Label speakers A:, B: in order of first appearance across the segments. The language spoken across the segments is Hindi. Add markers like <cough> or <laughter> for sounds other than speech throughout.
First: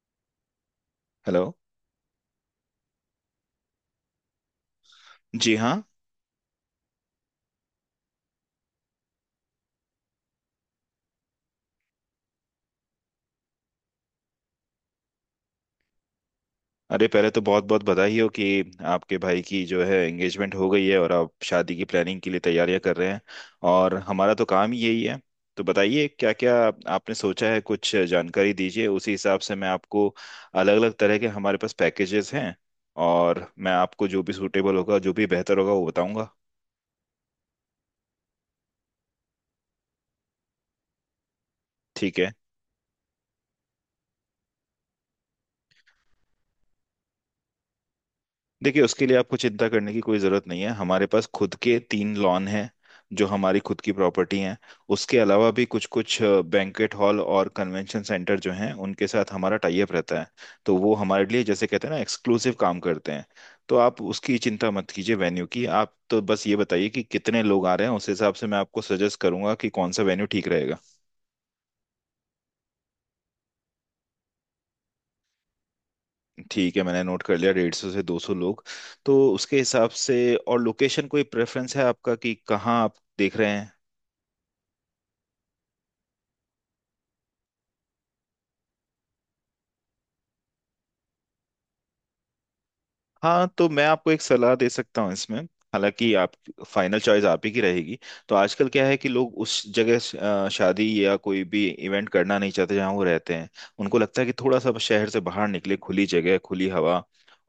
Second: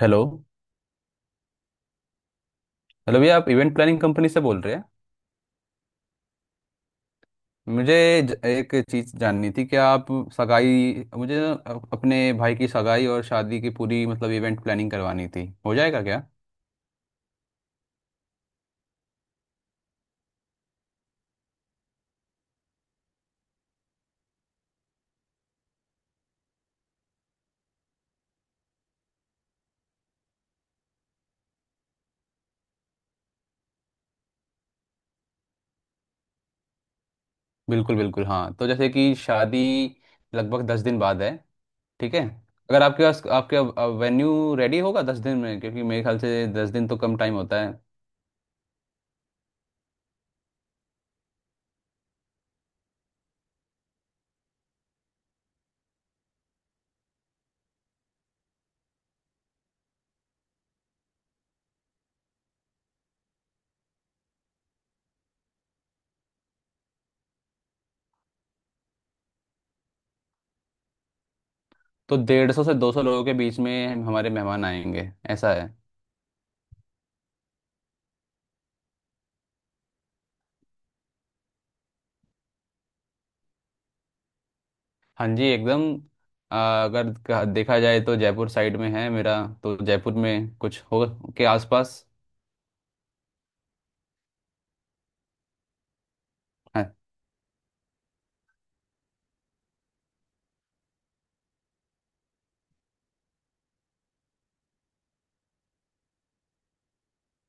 A: हेलो।
B: हेलो।
A: हेलो भैया, आप इवेंट प्लानिंग कंपनी से बोल रहे हैं?
B: जी हाँ।
A: मुझे एक चीज़ जाननी थी कि आप सगाई, मुझे ना अपने भाई की सगाई और शादी की पूरी मतलब इवेंट प्लानिंग करवानी थी, हो जाएगा क्या?
B: अरे पहले तो बहुत बहुत बधाई हो कि आपके भाई की जो है एंगेजमेंट हो गई है और आप शादी की प्लानिंग के लिए तैयारियां कर रहे हैं। और हमारा तो काम ही यही है। तो बताइए क्या क्या आपने सोचा है, कुछ जानकारी दीजिए उसी हिसाब से मैं आपको अलग अलग तरह के हमारे पास पैकेजेस हैं और मैं आपको जो भी सूटेबल होगा जो भी बेहतर होगा वो बताऊंगा।
A: बिल्कुल बिल्कुल, हाँ। तो जैसे कि शादी लगभग 10 दिन बाद है। ठीक
B: ठीक
A: है।
B: है।
A: अगर आपके वेन्यू रेडी होगा 10 दिन में, क्योंकि मेरे ख्याल से 10 दिन तो कम टाइम होता है।
B: देखिए उसके लिए आपको चिंता करने की कोई ज़रूरत नहीं है, हमारे पास खुद के तीन लॉन हैं जो हमारी खुद की प्रॉपर्टी हैं। उसके अलावा भी कुछ कुछ बैंक्वेट हॉल और कन्वेंशन सेंटर जो हैं उनके साथ हमारा टाई अप रहता है। तो वो हमारे लिए जैसे कहते हैं ना एक्सक्लूसिव काम करते हैं। तो आप उसकी चिंता मत कीजिए वेन्यू की, आप तो बस ये बताइए कि कितने लोग आ रहे हैं उस हिसाब से मैं आपको सजेस्ट करूंगा कि कौन सा वेन्यू ठीक रहेगा।
A: तो 150 से 200 लोगों के बीच में हमारे मेहमान आएंगे, ऐसा है।
B: ठीक है मैंने नोट कर लिया, 150 से 200 लोग। तो उसके हिसाब से। और लोकेशन कोई प्रेफरेंस है आपका कि कहाँ आप देख रहे हैं?
A: हाँ जी, एकदम। अगर देखा जाए तो जयपुर साइड में है मेरा, तो जयपुर में कुछ हो के आसपास।
B: हाँ तो मैं आपको एक सलाह दे सकता हूँ इसमें, हालांकि आप
A: हाँ,
B: फाइनल चॉइस आप ही की रहेगी। तो आजकल क्या है कि लोग उस जगह शादी या कोई भी इवेंट करना नहीं चाहते जहाँ वो रहते हैं। उनको लगता है कि थोड़ा सा शहर से बाहर निकले, खुली जगह खुली हवा,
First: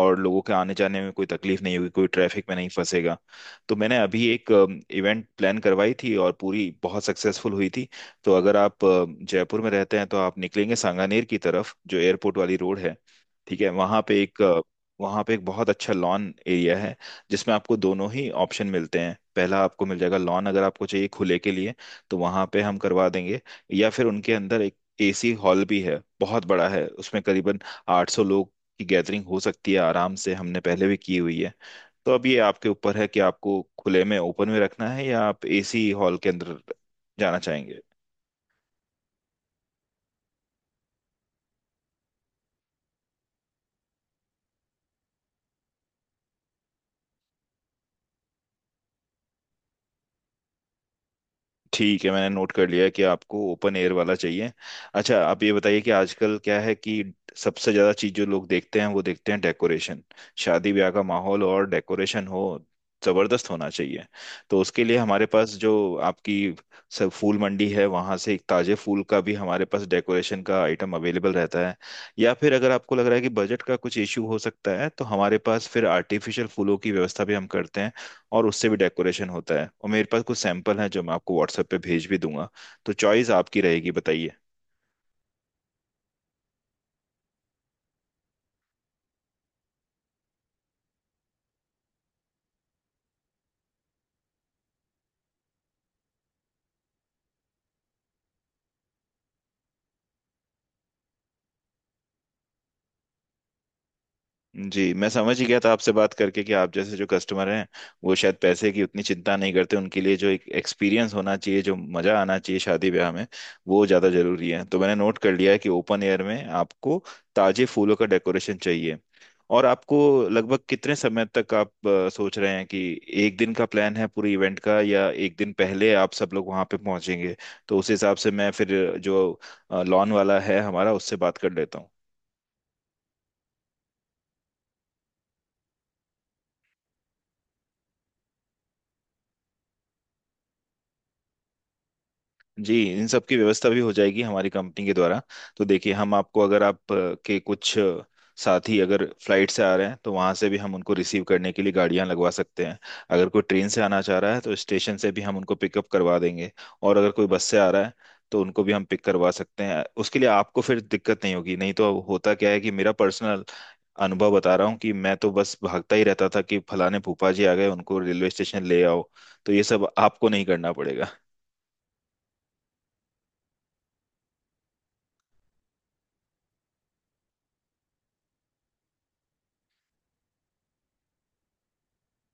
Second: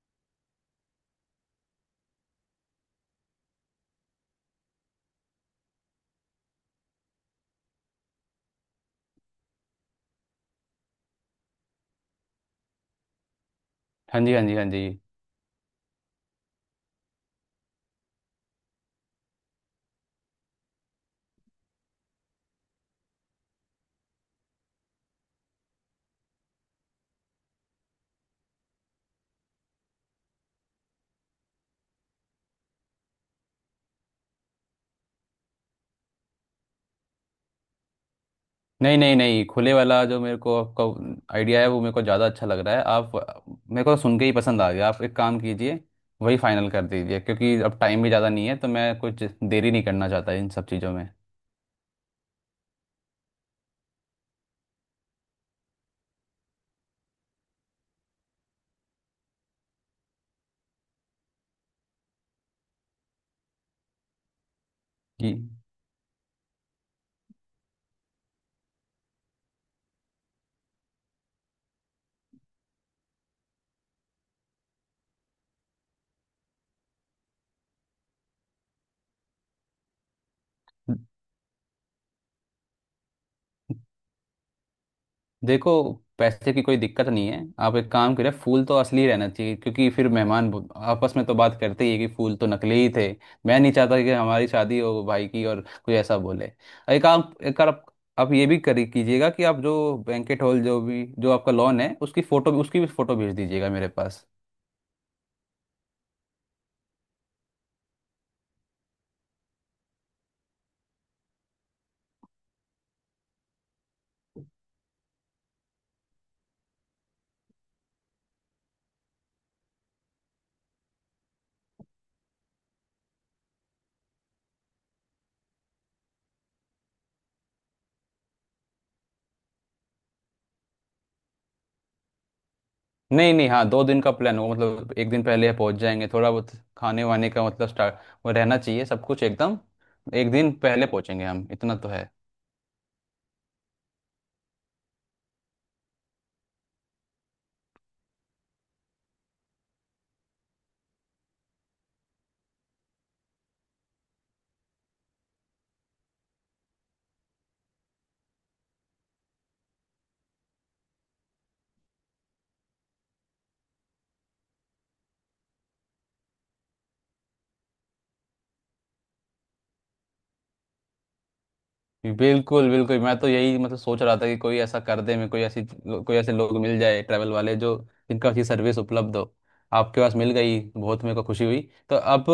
B: और लोगों के आने जाने में कोई तकलीफ नहीं होगी, कोई ट्रैफिक में नहीं फंसेगा। तो मैंने अभी एक इवेंट प्लान करवाई थी और पूरी बहुत सक्सेसफुल हुई थी। तो अगर आप जयपुर में रहते हैं तो आप निकलेंगे सांगानेर की तरफ जो एयरपोर्ट वाली रोड है। ठीक है, वहां
A: हाँ
B: पे
A: जी,
B: एक
A: हाँ जी, हाँ जी।
B: वहाँ पे एक बहुत अच्छा लॉन एरिया है जिसमें आपको दोनों ही ऑप्शन मिलते हैं। पहला आपको मिल जाएगा लॉन, अगर आपको चाहिए खुले के लिए तो वहाँ पे हम करवा देंगे। या फिर उनके अंदर एक एसी हॉल भी है, बहुत बड़ा है, उसमें करीबन 800 लोग की गैदरिंग हो सकती है आराम से, हमने पहले भी की हुई है। तो अब ये आपके ऊपर है कि आपको खुले में ओपन में रखना है या आप एसी हॉल के अंदर जाना चाहेंगे।
A: नहीं नहीं नहीं, खुले वाला जो मेरे को आपका आइडिया है वो मेरे को ज़्यादा अच्छा लग रहा है। आप मेरे को सुन के ही पसंद आ गया। आप एक काम कीजिए, वही फाइनल कर दीजिए, क्योंकि अब टाइम भी ज़्यादा नहीं है, तो मैं कुछ देरी नहीं करना चाहता इन सब चीज़ों में।
B: ठीक है मैंने नोट कर लिया है कि आपको ओपन एयर वाला चाहिए। अच्छा आप ये बताइए कि आजकल क्या है कि सबसे ज्यादा चीज जो लोग देखते हैं वो देखते हैं डेकोरेशन। शादी ब्याह का माहौल और डेकोरेशन हो जबरदस्त होना चाहिए। तो उसके लिए हमारे पास जो आपकी सब फूल मंडी है वहां से एक ताजे फूल का भी हमारे पास डेकोरेशन का आइटम अवेलेबल रहता है। या फिर अगर आपको लग रहा है कि बजट का कुछ इश्यू हो सकता है तो हमारे पास फिर आर्टिफिशियल फूलों की व्यवस्था भी हम करते हैं और उससे भी डेकोरेशन होता है। और मेरे पास कुछ सैंपल हैं जो मैं आपको व्हाट्सएप पे भेज भी दूंगा। तो चॉइस आपकी
A: जी।
B: रहेगी, बताइए।
A: देखो, पैसे की कोई दिक्कत नहीं है। आप एक काम करें, फूल तो असली रहना चाहिए, क्योंकि फिर मेहमान आपस में तो बात करते ही है कि फूल तो नकली ही थे। मैं नहीं चाहता कि हमारी शादी हो भाई की और कोई ऐसा बोले। एक आप एक बार आप ये भी करी कीजिएगा कि आप जो बैंकेट हॉल, जो भी, जो आपका लॉन है, उसकी भी फोटो भेज दीजिएगा मेरे पास।
B: जी मैं समझ ही गया था आपसे बात करके कि आप जैसे जो कस्टमर हैं वो शायद पैसे की उतनी चिंता नहीं करते, उनके लिए जो एक एक्सपीरियंस होना चाहिए जो मजा आना चाहिए शादी ब्याह में वो ज्यादा जरूरी है। तो मैंने नोट कर लिया है कि ओपन एयर में आपको ताजे फूलों का डेकोरेशन चाहिए। और आपको लगभग कितने समय तक आप सोच रहे हैं कि एक दिन का प्लान है पूरे इवेंट का, या एक दिन पहले आप सब लोग वहां पे पहुंचेंगे? तो उस हिसाब से मैं फिर जो लॉन वाला है हमारा उससे बात कर लेता हूँ।
A: नहीं नहीं, हाँ, 2 दिन का प्लान होगा, मतलब एक दिन पहले पहुंच जाएंगे, थोड़ा बहुत खाने वाने का मतलब स्टार्ट, वो रहना चाहिए सब कुछ एकदम। एक दिन पहले पहुंचेंगे हम, इतना तो है।
B: जी, इन सब की व्यवस्था भी हो जाएगी हमारी कंपनी के द्वारा। तो देखिए, हम आपको अगर आप के कुछ साथी अगर फ्लाइट से आ रहे हैं तो वहां से भी हम उनको रिसीव करने के लिए गाड़ियां लगवा सकते हैं। अगर कोई ट्रेन से आना चाह रहा है तो स्टेशन से भी हम उनको पिकअप करवा देंगे, और अगर कोई बस से आ रहा है तो उनको भी हम पिक करवा सकते हैं। उसके लिए आपको फिर दिक्कत नहीं होगी। नहीं तो होता क्या है कि मेरा पर्सनल अनुभव बता रहा हूँ कि मैं तो बस भागता ही रहता था कि फलाने फूफा जी आ गए उनको रेलवे स्टेशन ले आओ। तो ये सब आपको नहीं करना पड़ेगा।
A: बिल्कुल बिल्कुल, मैं तो यही मतलब सोच रहा था कि कोई ऐसा कर दे, मैं कोई ऐसी कोई ऐसे लोग मिल जाए ट्रैवल वाले, जो जिनका अच्छी सर्विस उपलब्ध हो, आपके पास मिल गई, बहुत मेरे को खुशी हुई। तो अब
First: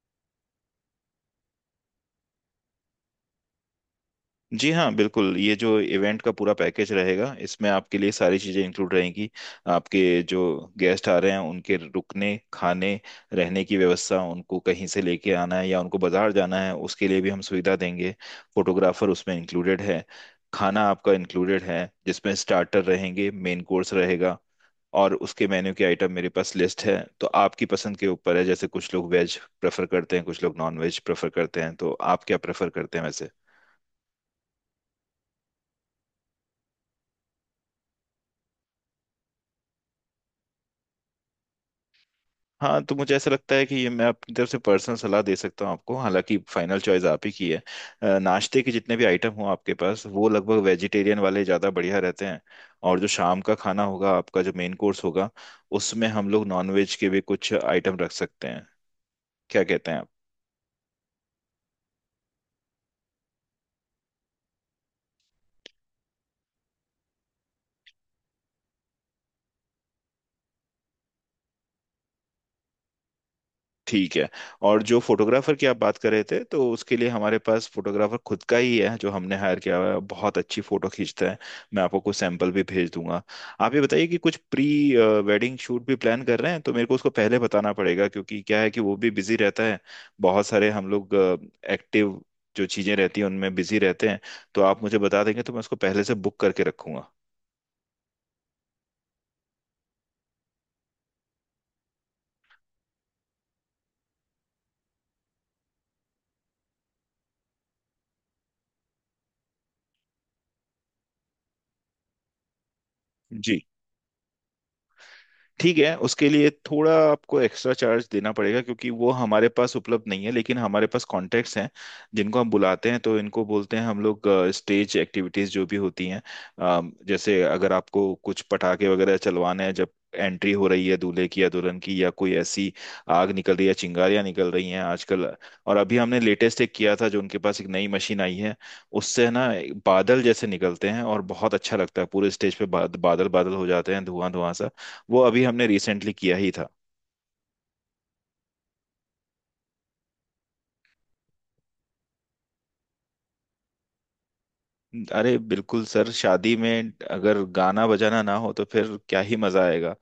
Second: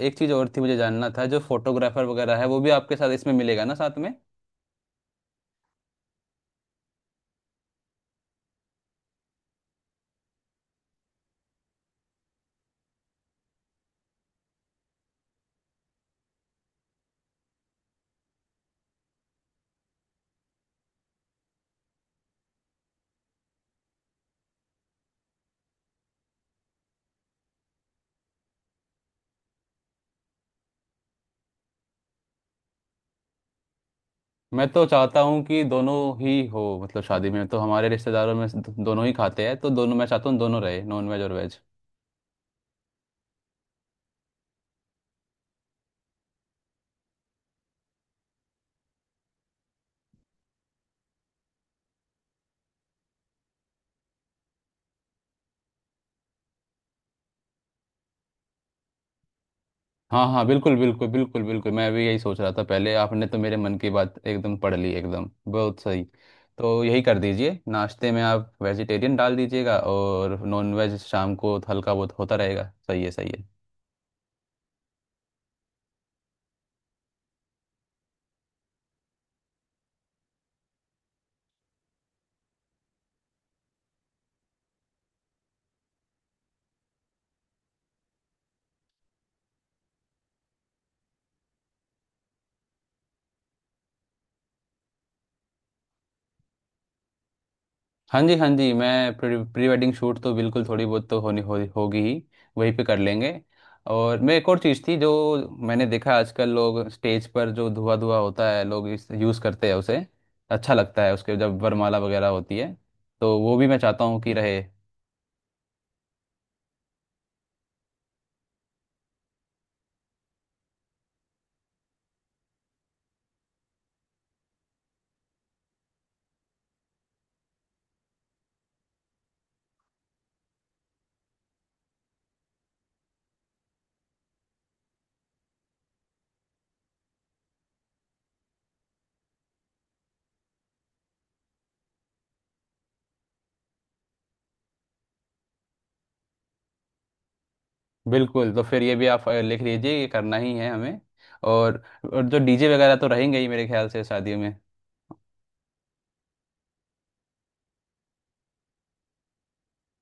A: एक चीज़ और थी, मुझे जानना था, जो फोटोग्राफर वगैरह है वो भी आपके साथ इसमें मिलेगा ना साथ में?
B: जी हाँ बिल्कुल, ये जो इवेंट का पूरा पैकेज रहेगा इसमें आपके लिए सारी चीज़ें इंक्लूड रहेंगी। आपके जो गेस्ट आ रहे हैं उनके रुकने खाने रहने की व्यवस्था, उनको कहीं से लेके आना है या उनको बाजार जाना है उसके लिए भी हम सुविधा देंगे। फोटोग्राफर उसमें इंक्लूडेड है। खाना आपका इंक्लूडेड है जिसमें स्टार्टर रहेंगे, मेन कोर्स रहेगा। और उसके मेन्यू के आइटम मेरे पास लिस्ट है तो आपकी पसंद के ऊपर है, जैसे कुछ लोग वेज प्रेफर करते हैं कुछ लोग नॉन वेज प्रेफर करते हैं, तो आप क्या प्रेफर करते हैं?
A: मैं तो चाहता हूँ कि दोनों ही हो, मतलब शादी में तो हमारे रिश्तेदारों में से दोनों ही खाते हैं, तो दोनों मैं चाहता हूँ दोनों रहे, नॉन वेज और वेज।
B: हाँ तो मुझे ऐसा लगता है कि ये मैं अपनी तरफ से पर्सनल सलाह दे सकता हूँ आपको, हालांकि फाइनल चॉइस आप ही की है। नाश्ते के जितने भी आइटम हो आपके पास वो लगभग वेजिटेरियन वाले ज़्यादा बढ़िया रहते हैं। और जो शाम का खाना होगा आपका जो मेन कोर्स होगा उसमें हम लोग नॉनवेज के भी कुछ आइटम रख सकते हैं। क्या कहते हैं आप?
A: हाँ हाँ, बिल्कुल बिल्कुल बिल्कुल बिल्कुल, मैं भी यही सोच रहा था पहले, आपने तो मेरे मन की बात एकदम पढ़ ली, एकदम बहुत सही। तो यही कर दीजिए, नाश्ते में आप वेजिटेरियन डाल दीजिएगा और नॉन वेज शाम को हल्का बहुत होता रहेगा, सही है सही है।
B: ठीक है। और जो फोटोग्राफर की आप बात कर रहे थे तो उसके लिए हमारे पास फोटोग्राफर खुद का ही है जो हमने हायर किया हुआ है, बहुत अच्छी फोटो खींचता है। मैं आपको कुछ सैंपल भी भेज दूंगा। आप ये बताइए कि कुछ प्री वेडिंग शूट भी प्लान कर रहे हैं? तो मेरे को उसको पहले बताना पड़ेगा क्योंकि क्या है कि वो भी बिजी रहता है। बहुत सारे हम लोग एक्टिव जो चीजें रहती हैं उनमें बिजी रहते हैं। तो आप मुझे बता देंगे तो मैं उसको पहले से बुक करके रखूंगा।
A: हाँ जी, हाँ जी, मैं प्री वेडिंग शूट तो बिल्कुल, थोड़ी बहुत तो होगी ही, वहीं पे कर लेंगे। और मैं, एक और चीज़ थी जो मैंने देखा आजकल लोग स्टेज पर जो धुआं धुआं होता है, लोग इस यूज़ करते हैं उसे, अच्छा लगता है उसके, जब वरमाला वगैरह होती है तो वो
B: जी
A: भी मैं चाहता हूँ कि रहे।
B: ठीक है, उसके लिए थोड़ा आपको एक्स्ट्रा चार्ज देना पड़ेगा क्योंकि वो हमारे पास उपलब्ध नहीं है, लेकिन हमारे पास कॉन्टैक्ट्स हैं जिनको हम बुलाते हैं। तो इनको बोलते हैं हम लोग स्टेज एक्टिविटीज, जो भी होती हैं। जैसे अगर आपको कुछ पटाखे वगैरह चलवाने हैं जब एंट्री हो रही है दूल्हे की या दुल्हन की, या कोई ऐसी आग निकल रही है, चिंगारियां निकल रही हैं आजकल। और अभी हमने लेटेस्ट एक किया था, जो उनके पास एक नई मशीन आई है उससे ना बादल जैसे निकलते हैं और बहुत अच्छा लगता है, पूरे स्टेज पे बादल बादल हो जाते हैं, धुआं धुआं सा। वो अभी हमने रिसेंटली किया ही था।
A: बिल्कुल, तो फिर ये भी आप लिख लीजिए, ये करना ही है हमें। और, और जो डीजे वगैरह तो रहेंगे ही मेरे ख्याल से शादियों में।
B: अरे बिल्कुल सर, शादी में अगर गाना बजाना ना हो तो फिर क्या ही मजा आएगा।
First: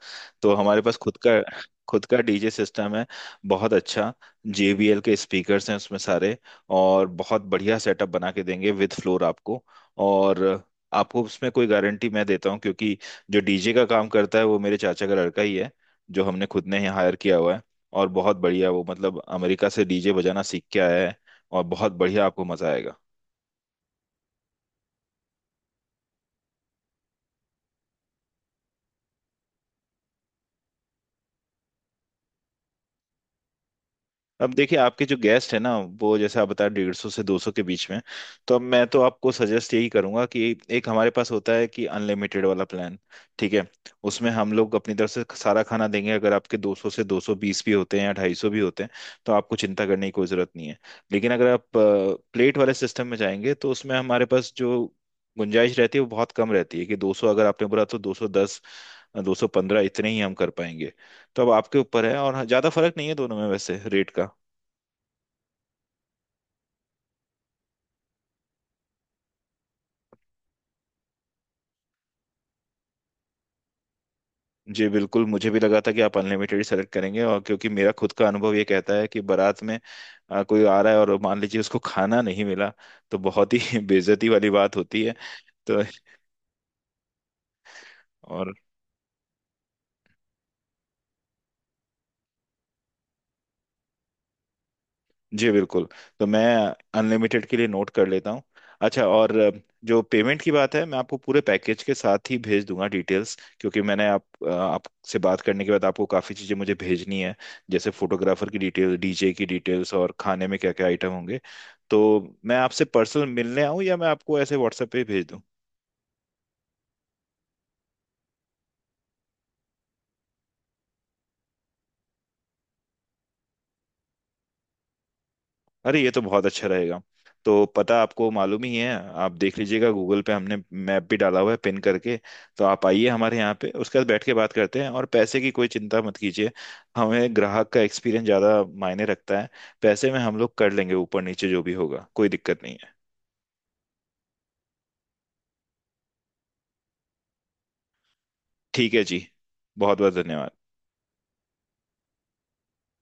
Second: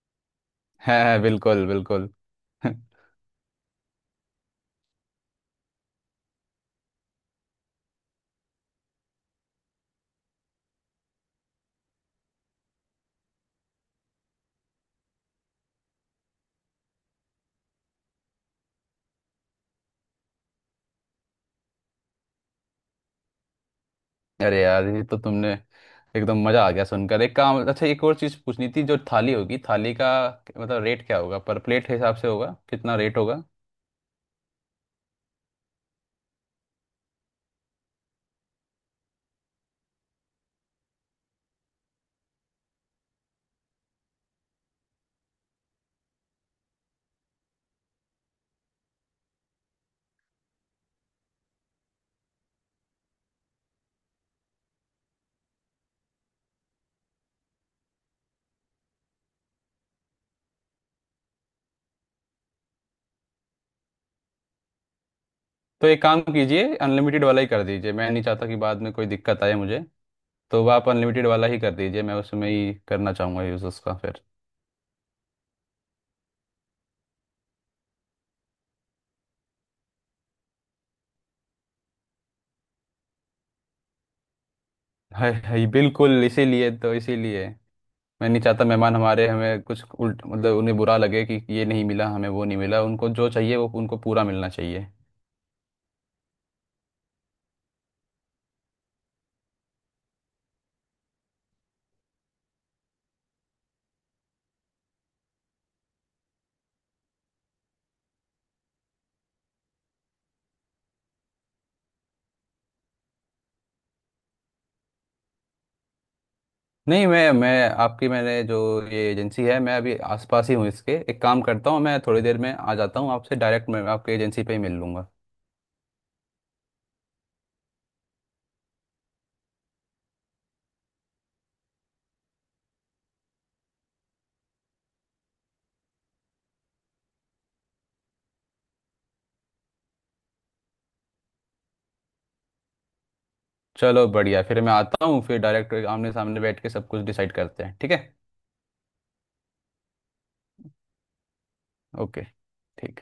B: तो हमारे
A: <laughs>
B: पास
A: है, बिल्कुल
B: खुद
A: बिल्कुल।
B: का डीजे
A: <laughs>
B: सिस्टम है। बहुत अच्छा। JBL के स्पीकर्स हैं उसमें सारे, और बहुत बढ़िया सेटअप बना के देंगे विद फ्लोर आपको। और आपको उसमें कोई गारंटी मैं देता हूँ क्योंकि जो डीजे का काम करता है वो मेरे चाचा का लड़का ही है, जो हमने खुद ने ही हायर किया हुआ है। और बहुत बढ़िया वो मतलब अमेरिका से डीजे बजाना सीख के आया है। और बहुत बढ़िया, आपको मजा आएगा।
A: अरे यार, ये तो तुमने एकदम मजा आ गया सुनकर। एक काम, अच्छा, एक और चीज पूछनी थी, जो थाली होगी, थाली का मतलब, रेट क्या होगा? पर प्लेट हिसाब से होगा, कितना रेट होगा?
B: अब देखिए आपके जो गेस्ट है ना, वो जैसे आप बता 150 से दो सौ के बीच में, तो अब मैं तो आपको सजेस्ट यही करूंगा कि एक हमारे पास होता है कि अनलिमिटेड वाला प्लान। ठीक है। उसमें हम लोग अपनी तरफ से सारा खाना देंगे, अगर आपके 200 से 220 भी होते हैं या 250 भी होते हैं तो आपको चिंता करने की कोई जरूरत नहीं है। लेकिन अगर आप प्लेट वाले सिस्टम में जाएंगे तो उसमें हमारे पास जो गुंजाइश रहती है वो बहुत कम रहती है, कि 200 अगर आपने बोला तो 210, 215 इतने ही हम कर पाएंगे। तो अब आपके ऊपर है। और हाँ, ज़्यादा फर्क नहीं है दोनों में वैसे रेट का।
A: तो एक काम कीजिए, अनलिमिटेड वाला ही कर दीजिए, मैं नहीं चाहता कि बाद में कोई दिक्कत आए मुझे, तो आप अनलिमिटेड वाला ही कर दीजिए, मैं उसमें ही करना चाहूंगा, यूज उसका फिर।
B: जी बिल्कुल, मुझे भी लगा था कि आप अनलिमिटेड सेलेक्ट करेंगे। और क्योंकि मेरा खुद का अनुभव ये कहता है कि बारात में कोई आ रहा है और मान लीजिए उसको खाना नहीं मिला तो बहुत ही <laughs> बेइज्जती वाली बात होती है।
A: है,
B: तो।
A: बिल्कुल, इसीलिए तो, इसीलिए मैं नहीं
B: और
A: चाहता मेहमान हमारे, हमें कुछ उल्ट मतलब उन्हें बुरा लगे कि ये नहीं मिला हमें, वो नहीं मिला, उनको जो चाहिए वो उनको पूरा मिलना चाहिए।
B: जी बिल्कुल। तो मैं अनलिमिटेड के लिए नोट कर लेता हूँ। अच्छा और जो पेमेंट की बात है मैं आपको पूरे पैकेज के साथ ही भेज दूंगा डिटेल्स, क्योंकि मैंने आपसे बात करने के बाद आपको काफ़ी चीज़ें मुझे भेजनी है। जैसे फोटोग्राफर की डिटेल, डीजे की डिटेल्स और खाने में क्या क्या आइटम होंगे। तो मैं आपसे पर्सनल मिलने आऊँ या मैं आपको ऐसे व्हाट्सएप पे ही भेज दूँ?
A: नहीं, मैं आपकी मैंने जो ये एजेंसी है, मैं अभी आसपास ही हूँ इसके, एक काम करता हूँ मैं, थोड़ी देर में आ जाता हूँ आपसे, डायरेक्ट मैं आपके एजेंसी पे ही मिल लूँगा।
B: अरे ये तो बहुत अच्छा रहेगा। तो पता आपको मालूम ही है, आप देख लीजिएगा गूगल पे हमने मैप भी डाला हुआ है पिन करके। तो आप आइए हमारे यहाँ पे, उसके बाद बैठ के बात करते हैं, और पैसे की कोई चिंता मत कीजिए। हमें ग्राहक का एक्सपीरियंस ज़्यादा मायने रखता है। पैसे में हम लोग कर लेंगे, ऊपर नीचे जो भी होगा कोई दिक्कत नहीं है।
A: चलो बढ़िया, फिर मैं आता हूँ, फिर डायरेक्ट आमने सामने बैठ के सब कुछ डिसाइड करते हैं, ठीक है।
B: ठीक है जी। बहुत बहुत धन्यवाद।
A: ओके, ठीक है।